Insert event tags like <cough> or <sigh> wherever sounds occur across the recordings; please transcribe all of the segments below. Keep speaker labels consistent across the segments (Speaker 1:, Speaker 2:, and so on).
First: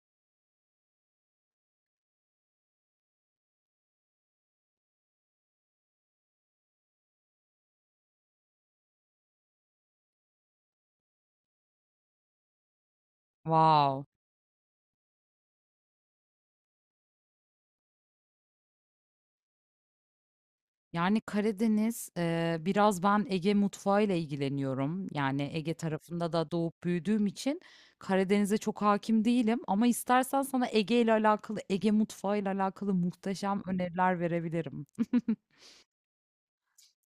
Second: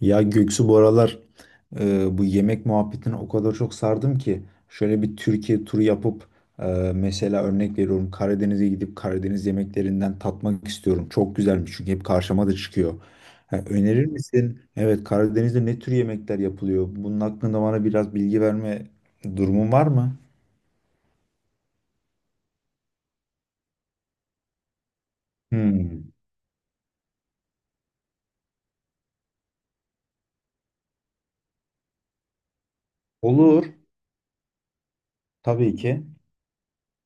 Speaker 1: Ya Göksu bu aralar bu yemek muhabbetine o kadar çok sardım ki şöyle bir Türkiye turu yapıp e, mesela örnek veriyorum Karadeniz'e gidip Karadeniz yemeklerinden tatmak istiyorum. Çok güzelmiş çünkü hep karşıma da çıkıyor. Ha,
Speaker 2: Wow.
Speaker 1: önerir misin? Evet, Karadeniz'de ne tür yemekler yapılıyor? Bunun hakkında bana biraz bilgi verme durumun var mı?
Speaker 2: Yani Karadeniz, biraz ben Ege mutfağıyla ilgileniyorum. Yani Ege
Speaker 1: Hmm.
Speaker 2: tarafında da doğup büyüdüğüm için Karadeniz'e çok hakim değilim. Ama istersen sana Ege ile alakalı, Ege mutfağı ile alakalı muhteşem
Speaker 1: Olur.
Speaker 2: öneriler verebilirim. <laughs>
Speaker 1: Tabii ki.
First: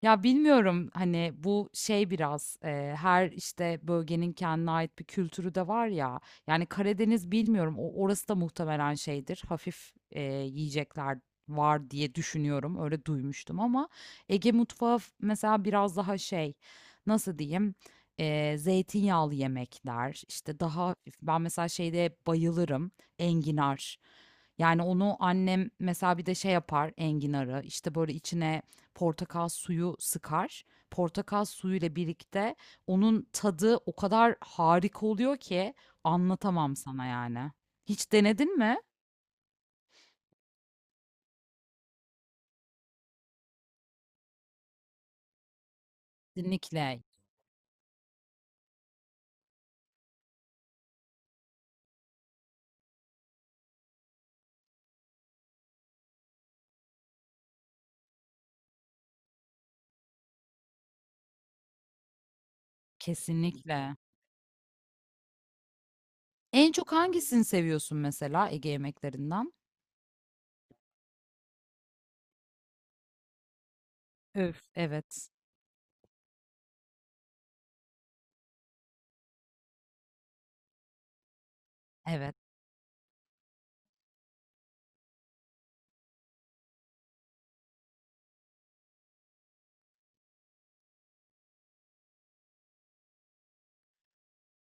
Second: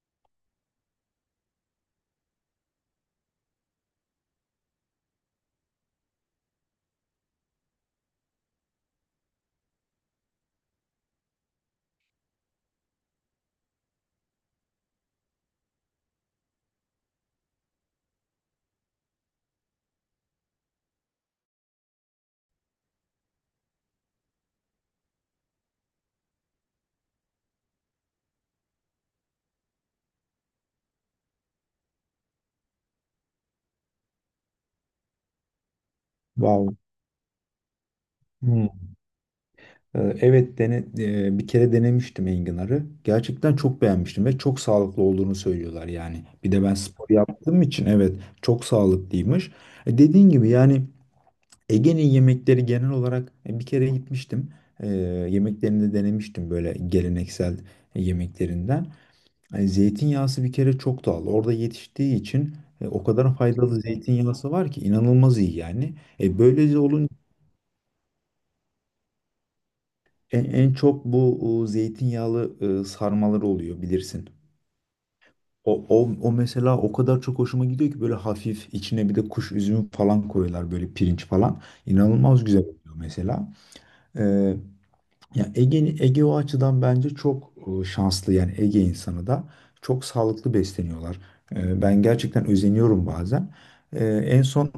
Speaker 2: Ya bilmiyorum hani bu şey biraz her işte bölgenin kendine ait bir kültürü de var ya. Yani Karadeniz bilmiyorum o orası da muhtemelen şeydir. Hafif yiyecekler var diye düşünüyorum. Öyle duymuştum ama Ege mutfağı mesela biraz daha şey, nasıl diyeyim? Zeytinyağlı yemekler işte daha hafif. Ben mesela şeyde bayılırım, enginar. Yani onu annem mesela bir de şey yapar, enginarı işte böyle içine portakal suyu sıkar. Portakal suyuyla birlikte onun tadı o kadar harika oluyor ki anlatamam
Speaker 1: Wow.
Speaker 2: sana yani. Hiç denedin mi?
Speaker 1: Hmm. Evet dene, bir kere denemiştim enginarı. Gerçekten çok beğenmiştim ve çok sağlıklı olduğunu söylüyorlar yani. Bir de ben
Speaker 2: Kesinlikle,
Speaker 1: spor yaptığım için evet, çok sağlıklıymış. Dediğin gibi yani Ege'nin yemekleri genel olarak, bir kere gitmiştim. E, Yemeklerini de denemiştim, böyle geleneksel yemeklerinden. Zeytinyağısı bir kere çok doğal. Orada yetiştiği için o kadar faydalı
Speaker 2: kesinlikle.
Speaker 1: zeytinyağısı var ki inanılmaz iyi yani.
Speaker 2: En
Speaker 1: Böylece
Speaker 2: çok
Speaker 1: olunca
Speaker 2: hangisini seviyorsun mesela Ege yemeklerinden?
Speaker 1: en, en çok bu zeytinyağlı sarmalar oluyor, bilirsin.
Speaker 2: Öf. Evet,
Speaker 1: O mesela o kadar çok hoşuma gidiyor ki, böyle hafif içine bir de kuş üzümü falan koyuyorlar, böyle pirinç falan.
Speaker 2: evet.
Speaker 1: İnanılmaz güzel oluyor mesela. Ya Ege, Ege o açıdan bence çok şanslı yani, Ege insanı da çok sağlıklı besleniyorlar. Ben gerçekten özeniyorum bazen. En son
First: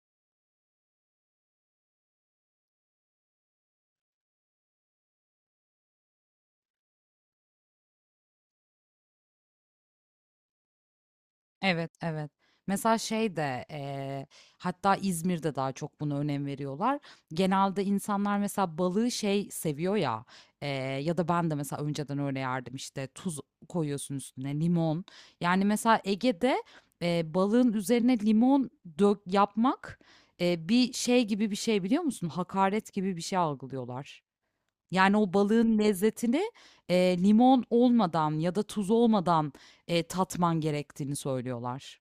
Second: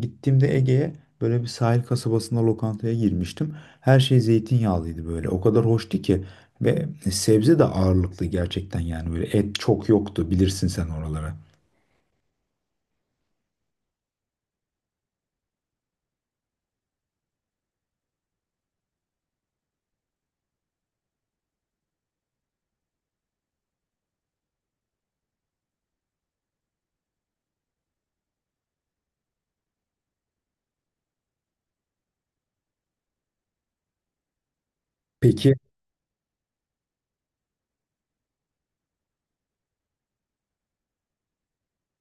Speaker 1: gittiğimde Ege'ye böyle bir sahil kasabasında lokantaya girmiştim. Her şey zeytinyağlıydı böyle. O kadar hoştu ki, ve sebze de ağırlıklı gerçekten yani, böyle et çok yoktu, bilirsin sen oralara.
Speaker 2: Evet, evet. Mesela şey de hatta İzmir'de daha çok buna önem veriyorlar. Genelde insanlar mesela balığı şey seviyor ya, eee, ya da ben de mesela önceden öyle yerdim, işte tuz koyuyorsun üstüne limon. Yani mesela Ege'de balığın üzerine limon dök yapmak bir şey gibi bir şey, biliyor musun? Hakaret gibi bir şey algılıyorlar. Yani o
Speaker 1: Peki.
Speaker 2: balığın lezzetini, limon olmadan ya da tuz olmadan, tatman gerektiğini söylüyorlar.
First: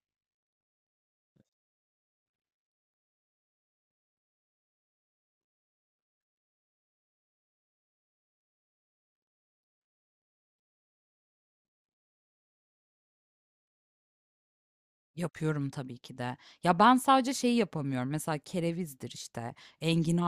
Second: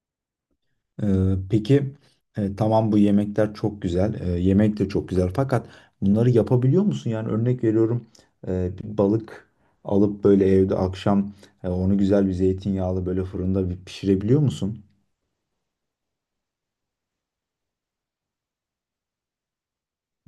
Speaker 1: Peki, tamam, bu yemekler çok güzel, yemek de çok güzel. Fakat bunları yapabiliyor musun? Yani örnek veriyorum, bir balık alıp böyle evde akşam, onu güzel bir zeytinyağlı böyle fırında bir pişirebiliyor musun?
Speaker 2: Yapıyorum tabii ki de. Ya ben sadece şeyi yapamıyorum. Mesela kerevizdir işte,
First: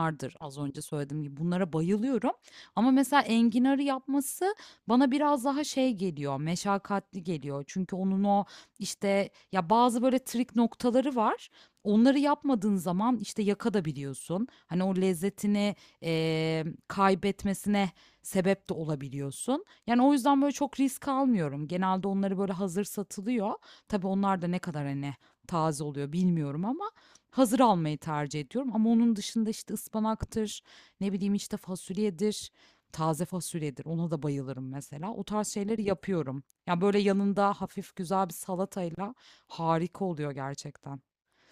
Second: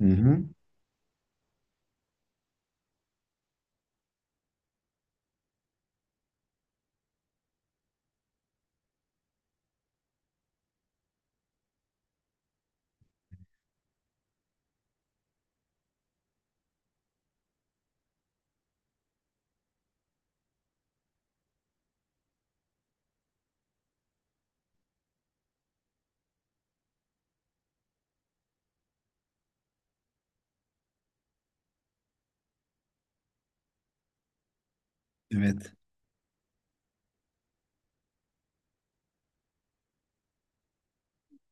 Speaker 1: Hı hı.
Speaker 2: Az önce söylediğim gibi bunlara bayılıyorum. Ama mesela enginarı yapması bana biraz daha şey geliyor, meşakkatli geliyor. Çünkü onun o işte ya bazı böyle trik noktaları var. Onları yapmadığın zaman işte yakadabiliyorsun. Hani o lezzetini kaybetmesine sebep de olabiliyorsun. Yani o yüzden böyle çok risk almıyorum. Genelde onları böyle hazır satılıyor. Tabii onlar da ne kadar, hani, taze oluyor bilmiyorum ama hazır almayı tercih ediyorum, ama onun dışında, işte, ıspanaktır, ne bileyim, işte, fasulyedir, taze fasulyedir, ona da bayılırım mesela. O tarz
Speaker 1: Evet.
Speaker 2: şeyleri yapıyorum. Yani böyle, yanında hafif güzel bir salatayla harika oluyor gerçekten.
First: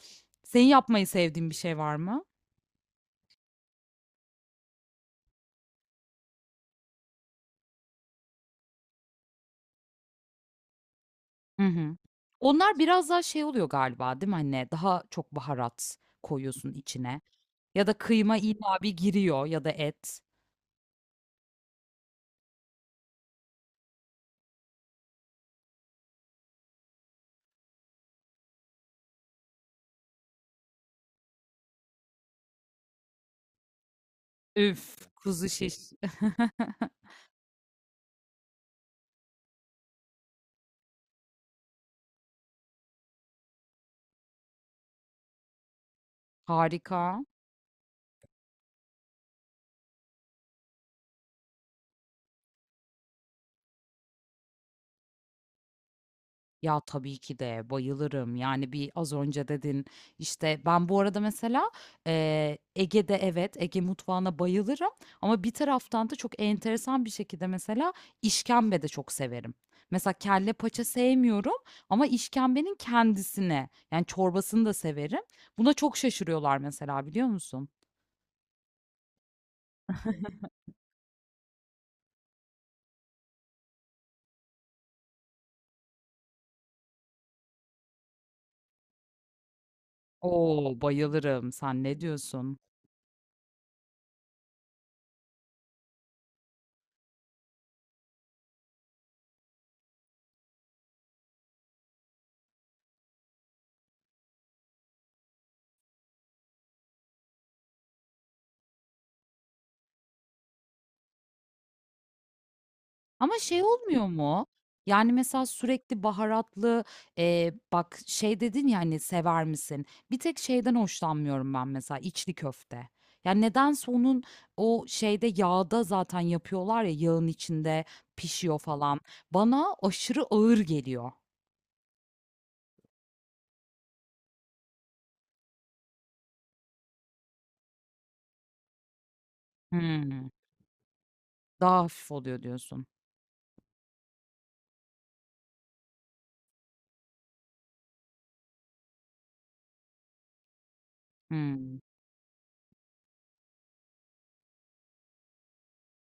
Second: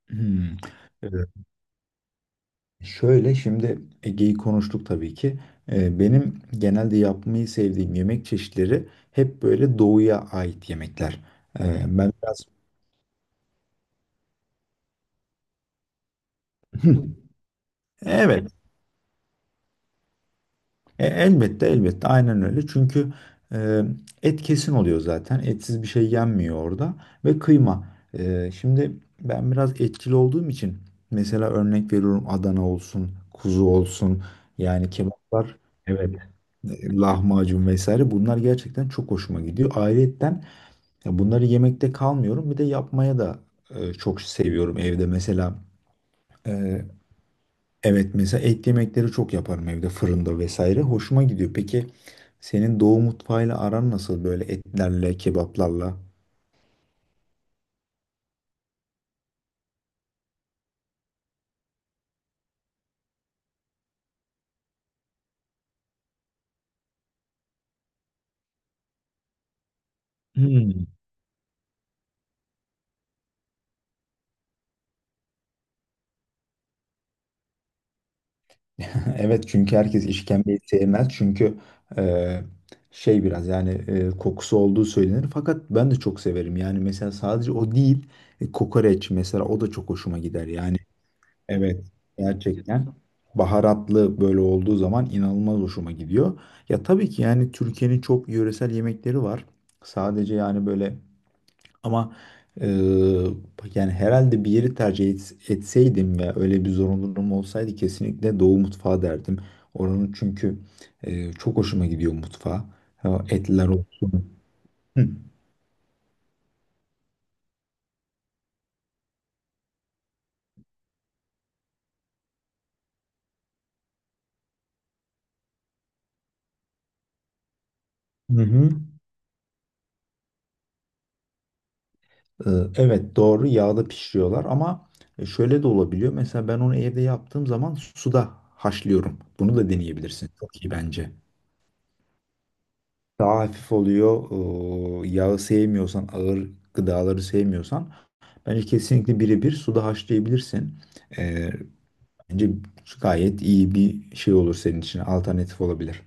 Speaker 1: Hmm.
Speaker 2: Senin yapmayı
Speaker 1: Evet.
Speaker 2: sevdiğin bir şey var mı?
Speaker 1: Şöyle, şimdi Ege'yi konuştuk tabii ki. Benim genelde yapmayı sevdiğim yemek çeşitleri hep böyle doğuya ait yemekler.
Speaker 2: Hı hı.
Speaker 1: Ben biraz
Speaker 2: Onlar biraz daha şey oluyor galiba, değil mi, anne? Daha çok baharat koyuyorsun
Speaker 1: <laughs>
Speaker 2: içine, ya da kıyma
Speaker 1: evet.
Speaker 2: illa bir giriyor ya da et.
Speaker 1: Elbette elbette aynen öyle. Çünkü e, et kesin oluyor zaten. Etsiz bir şey yenmiyor orada. Ve kıyma. Şimdi ben biraz etçil olduğum için mesela örnek veriyorum, Adana olsun, kuzu olsun.
Speaker 2: Üf,
Speaker 1: Yani
Speaker 2: kuzu
Speaker 1: kebaplar,
Speaker 2: şiş.
Speaker 1: evet,
Speaker 2: <laughs>
Speaker 1: lahmacun vesaire, bunlar gerçekten çok hoşuma gidiyor. Ayrıyetten, ya bunları yemekte kalmıyorum. Bir de yapmaya da çok seviyorum evde. Mesela e,
Speaker 2: Harika.
Speaker 1: evet, mesela et yemekleri çok yaparım evde, fırında vesaire. Hoşuma gidiyor. Peki senin doğu mutfağıyla aran nasıl böyle, etlerle, kebaplarla?
Speaker 2: Ya, tabii ki de bayılırım. Yani, bir az önce dedin, işte, ben bu arada mesela, Ege'de evet, Ege mutfağına bayılırım ama bir taraftan da çok enteresan bir şekilde mesela işkembe de çok severim. Mesela kelle paça
Speaker 1: Hmm.
Speaker 2: sevmiyorum ama işkembenin kendisine yani, çorbasını da severim. Buna çok şaşırıyorlar mesela, biliyor musun?
Speaker 1: <laughs> Evet, çünkü herkes işkembeyi sevmez. Çünkü e, şey biraz yani, kokusu olduğu söylenir. Fakat ben de çok severim. Yani mesela sadece o değil, kokoreç mesela, o da çok hoşuma gider. Yani
Speaker 2: Oo, bayılırım. Sen
Speaker 1: evet,
Speaker 2: ne diyorsun?
Speaker 1: gerçekten baharatlı böyle olduğu zaman inanılmaz hoşuma gidiyor. Ya tabii ki yani Türkiye'nin çok yöresel yemekleri var. Sadece yani böyle, ama e, yani herhalde bir yeri etseydim ve öyle bir zorunluluğum olsaydı kesinlikle Doğu mutfağı derdim. Oranın çünkü çok hoşuma gidiyor mutfağı. Ha,
Speaker 2: Ama şey
Speaker 1: etler
Speaker 2: olmuyor
Speaker 1: olsun.
Speaker 2: mu?
Speaker 1: Hı.
Speaker 2: Yani, mesela sürekli baharatlı, bak şey dedin ya, hani, "Sever misin?" Bir tek şeyden hoşlanmıyorum ben mesela, içli köfte. Yani nedense onun o şeyde yağda zaten yapıyorlar ya, yağın içinde
Speaker 1: Hı
Speaker 2: pişiyor
Speaker 1: hı.
Speaker 2: falan. Bana aşırı ağır geliyor.
Speaker 1: Ee, Evet, doğru, yağda pişiriyorlar ama şöyle de olabiliyor. Mesela ben onu evde yaptığım zaman suda haşlıyorum. Bunu da
Speaker 2: Hımm.
Speaker 1: deneyebilirsin. Çok iyi bence.
Speaker 2: Daha hafif oluyor diyorsun.
Speaker 1: Daha hafif oluyor. Yağı sevmiyorsan, ağır gıdaları sevmiyorsan bence kesinlikle birebir suda haşlayabilirsin. Ee,
Speaker 2: Hımm.
Speaker 1: Bence gayet iyi bir şey olur senin için. Alternatif olabilir.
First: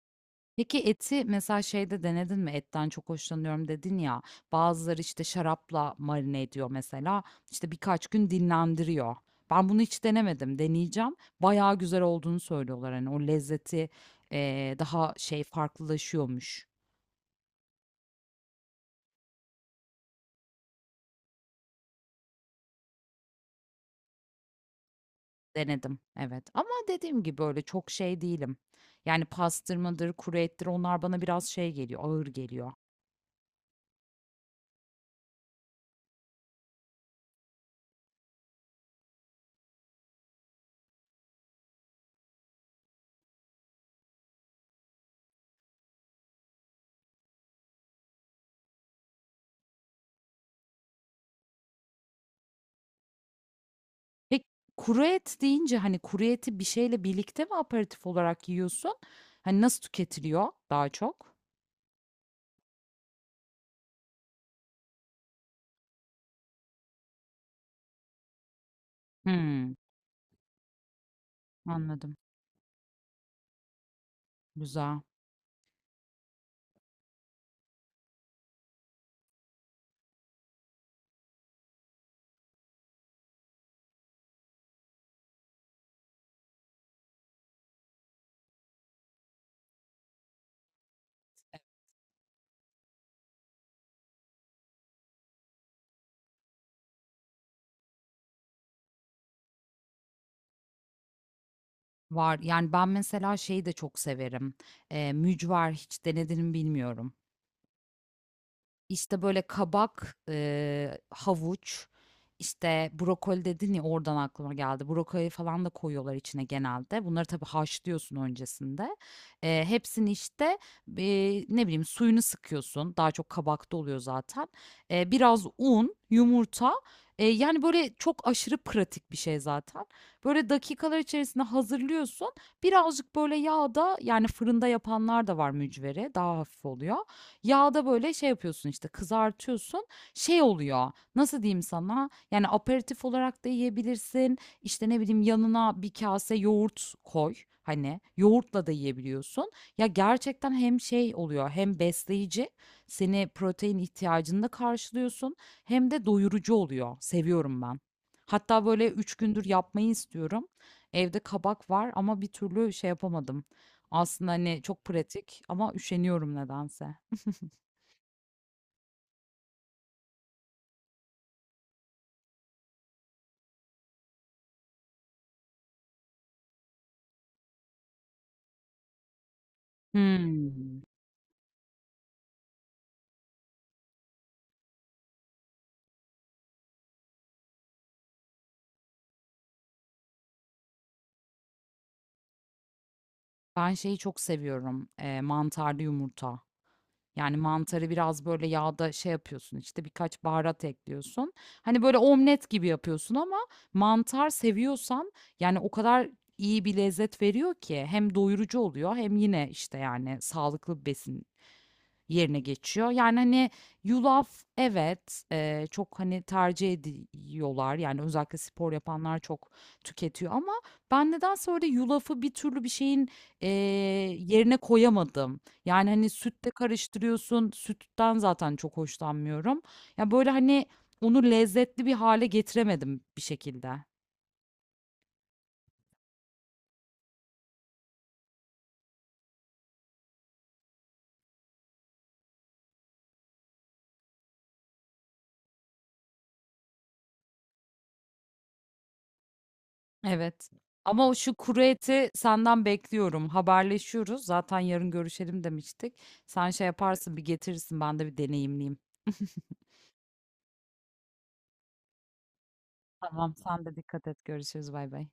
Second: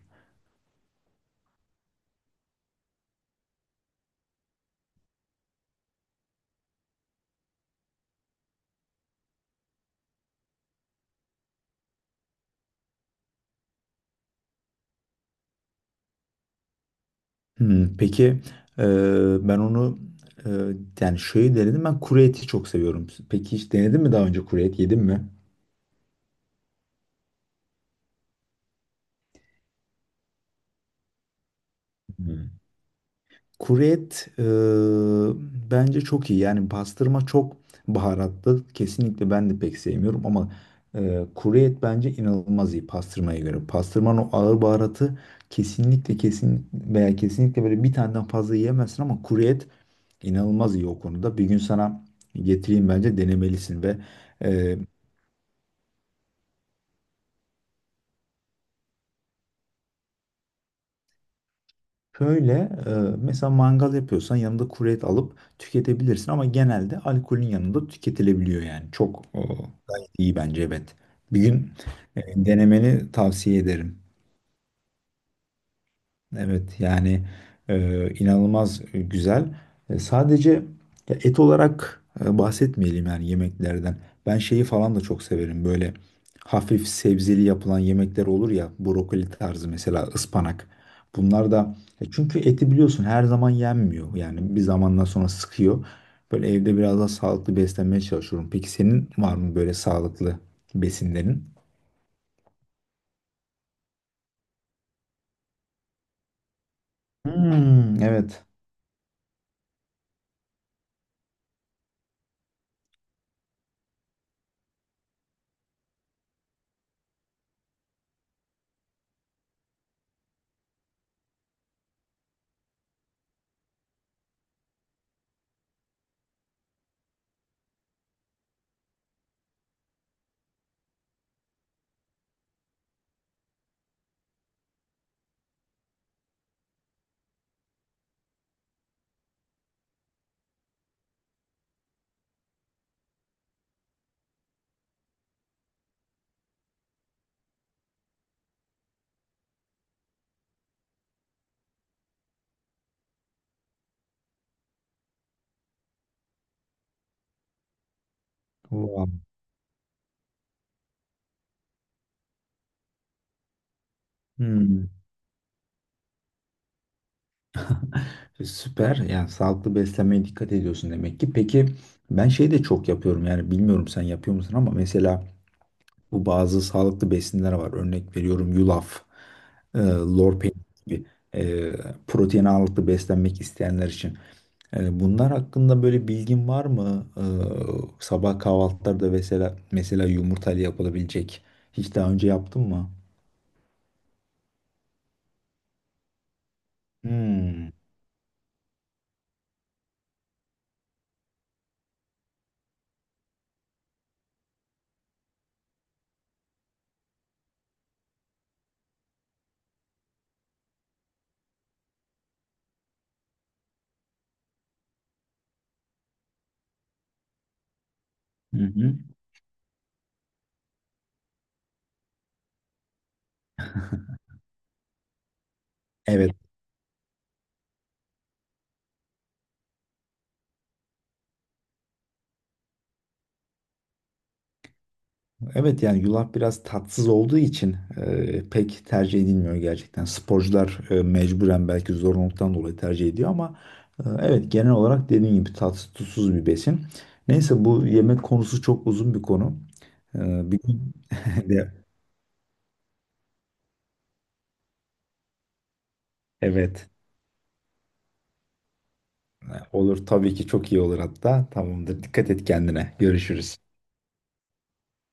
Speaker 2: Peki eti mesela şeyde denedin mi? Etten çok hoşlanıyorum dedin ya. Bazıları işte şarapla marine ediyor mesela. İşte birkaç gün dinlendiriyor. Ben bunu hiç denemedim. Deneyeceğim. Bayağı güzel olduğunu söylüyorlar. Hani o lezzeti daha şey farklılaşıyormuş.
Speaker 1: Hmm, peki, e, ben onu e, yani şöyle denedim. Ben kuru eti çok seviyorum. Peki hiç denedin mi daha önce, kuru et yedin mi?
Speaker 2: Denedim. Evet. Ama dediğim gibi öyle çok şey değilim. Yani pastırmadır, kuru ettir, onlar bana biraz şey geliyor, ağır
Speaker 1: Hmm.
Speaker 2: geliyor.
Speaker 1: Kuru et bence çok iyi. Yani pastırma çok baharatlı. Kesinlikle ben de pek sevmiyorum ama kuru et bence inanılmaz iyi pastırmaya göre. Pastırmanın o ağır baharatı kesinlikle kesin veya kesinlikle böyle bir taneden fazla yiyemezsin ama kuru et inanılmaz iyi o konuda. Bir gün sana getireyim, bence denemelisin ve
Speaker 2: Peki,
Speaker 1: e,
Speaker 2: kuru et deyince, hani, kuru eti bir şeyle birlikte mi aperatif olarak yiyorsun? Hani, nasıl tüketiliyor daha çok?
Speaker 1: şöyle mesela mangal yapıyorsan yanında kuru et alıp tüketebilirsin ama genelde alkolün yanında tüketilebiliyor yani. Çok
Speaker 2: Hımm,
Speaker 1: gayet iyi bence, evet. Bir gün
Speaker 2: anladım.
Speaker 1: denemeni tavsiye ederim.
Speaker 2: Güzel.
Speaker 1: Evet yani inanılmaz güzel. Sadece ya et olarak bahsetmeyelim yani yemeklerden. Ben şeyi falan da çok severim, böyle hafif sebzeli yapılan yemekler olur ya, brokoli tarzı, mesela ıspanak. Bunlar da çünkü eti biliyorsun her zaman yenmiyor yani bir zamandan sonra sıkıyor. Böyle evde biraz daha sağlıklı beslenmeye çalışıyorum. Peki senin var mı böyle sağlıklı besinlerin?
Speaker 2: Var. Yani, ben mesela şeyi de çok severim. Mücver hiç denedin mi bilmiyorum.
Speaker 1: Hmm, evet.
Speaker 2: İşte böyle kabak, havuç, işte brokoli dedin ya, oradan aklıma geldi. Brokoli falan da koyuyorlar içine genelde. Bunları tabii haşlıyorsun öncesinde. Hepsini işte ne bileyim suyunu sıkıyorsun. Daha çok kabakta oluyor zaten. Biraz un, yumurta. Yani böyle çok aşırı pratik bir şey zaten. Böyle dakikalar içerisinde hazırlıyorsun. Birazcık böyle yağda, yani fırında yapanlar da var mücveri. Daha hafif oluyor. Yağda böyle şey yapıyorsun, işte kızartıyorsun. Şey oluyor. Nasıl diyeyim sana? Yani aperatif olarak da yiyebilirsin. İşte ne bileyim, yanına bir kase yoğurt koy. Hani yoğurtla da yiyebiliyorsun. Ya gerçekten hem şey oluyor hem besleyici. Seni protein ihtiyacını da karşılıyorsun. Hem de doyurucu oluyor. Seviyorum ben. Hatta böyle
Speaker 1: Wow.
Speaker 2: üç gündür yapmayı istiyorum. Evde kabak var ama bir türlü şey yapamadım. Aslında hani çok
Speaker 1: Hmm.
Speaker 2: pratik ama üşeniyorum nedense.
Speaker 1: Süper. Yani sağlıklı beslenmeye dikkat ediyorsun demek ki. Peki ben şey de çok yapıyorum yani, bilmiyorum sen yapıyor musun ama, mesela bu bazı sağlıklı besinler var. Örnek veriyorum, yulaf, lor peyniri
Speaker 2: Hımm.
Speaker 1: gibi e, protein ağırlıklı beslenmek isteyenler için. Bunlar hakkında böyle bilgin var mı? Sabah kahvaltılarda mesela yumurtayla yapılabilecek. Hiç daha önce yaptın mı?
Speaker 2: Ben şeyi çok seviyorum, mantarlı yumurta. Yani
Speaker 1: Hmm.
Speaker 2: mantarı biraz böyle yağda şey yapıyorsun, işte, birkaç baharat ekliyorsun. Hani, böyle omlet gibi yapıyorsun ama mantar seviyorsan, yani, o kadar iyi bir lezzet veriyor ki hem doyurucu oluyor hem yine, işte, yani, sağlıklı bir besin yerine geçiyor. Yani, hani, yulaf evet, çok, hani, tercih ediyorlar. Yani, özellikle
Speaker 1: Hı
Speaker 2: spor
Speaker 1: hı.
Speaker 2: yapanlar çok tüketiyor ama ben nedense öyle yulafı bir türlü bir şeyin, eee, yerine koyamadım. Yani, hani,
Speaker 1: Evet.
Speaker 2: sütle karıştırıyorsun, sütten zaten çok hoşlanmıyorum. Ya, böyle, hani, onu lezzetli bir hale getiremedim bir şekilde.
Speaker 1: Evet yani yulaf biraz tatsız olduğu için pek tercih edilmiyor gerçekten. Sporcular mecburen belki zorunluluktan dolayı tercih ediyor ama evet, genel olarak dediğim gibi tatsız tuzsuz bir besin. Neyse, bu yemek konusu çok uzun bir konu. E,
Speaker 2: Evet.
Speaker 1: Bir gün
Speaker 2: Ama o şu
Speaker 1: <laughs>
Speaker 2: kuru
Speaker 1: de-
Speaker 2: eti senden bekliyorum. Haberleşiyoruz. Zaten yarın görüşelim demiştik. Sen şey, evet,
Speaker 1: evet,
Speaker 2: yaparsın, bir getirirsin. Ben de bir deneyimleyeyim. <laughs>
Speaker 1: olur tabii ki, çok iyi olur hatta. Tamamdır. Dikkat et kendine.
Speaker 2: Tamam,
Speaker 1: Görüşürüz.
Speaker 2: sen de dikkat et. Görüşürüz. Bay bay.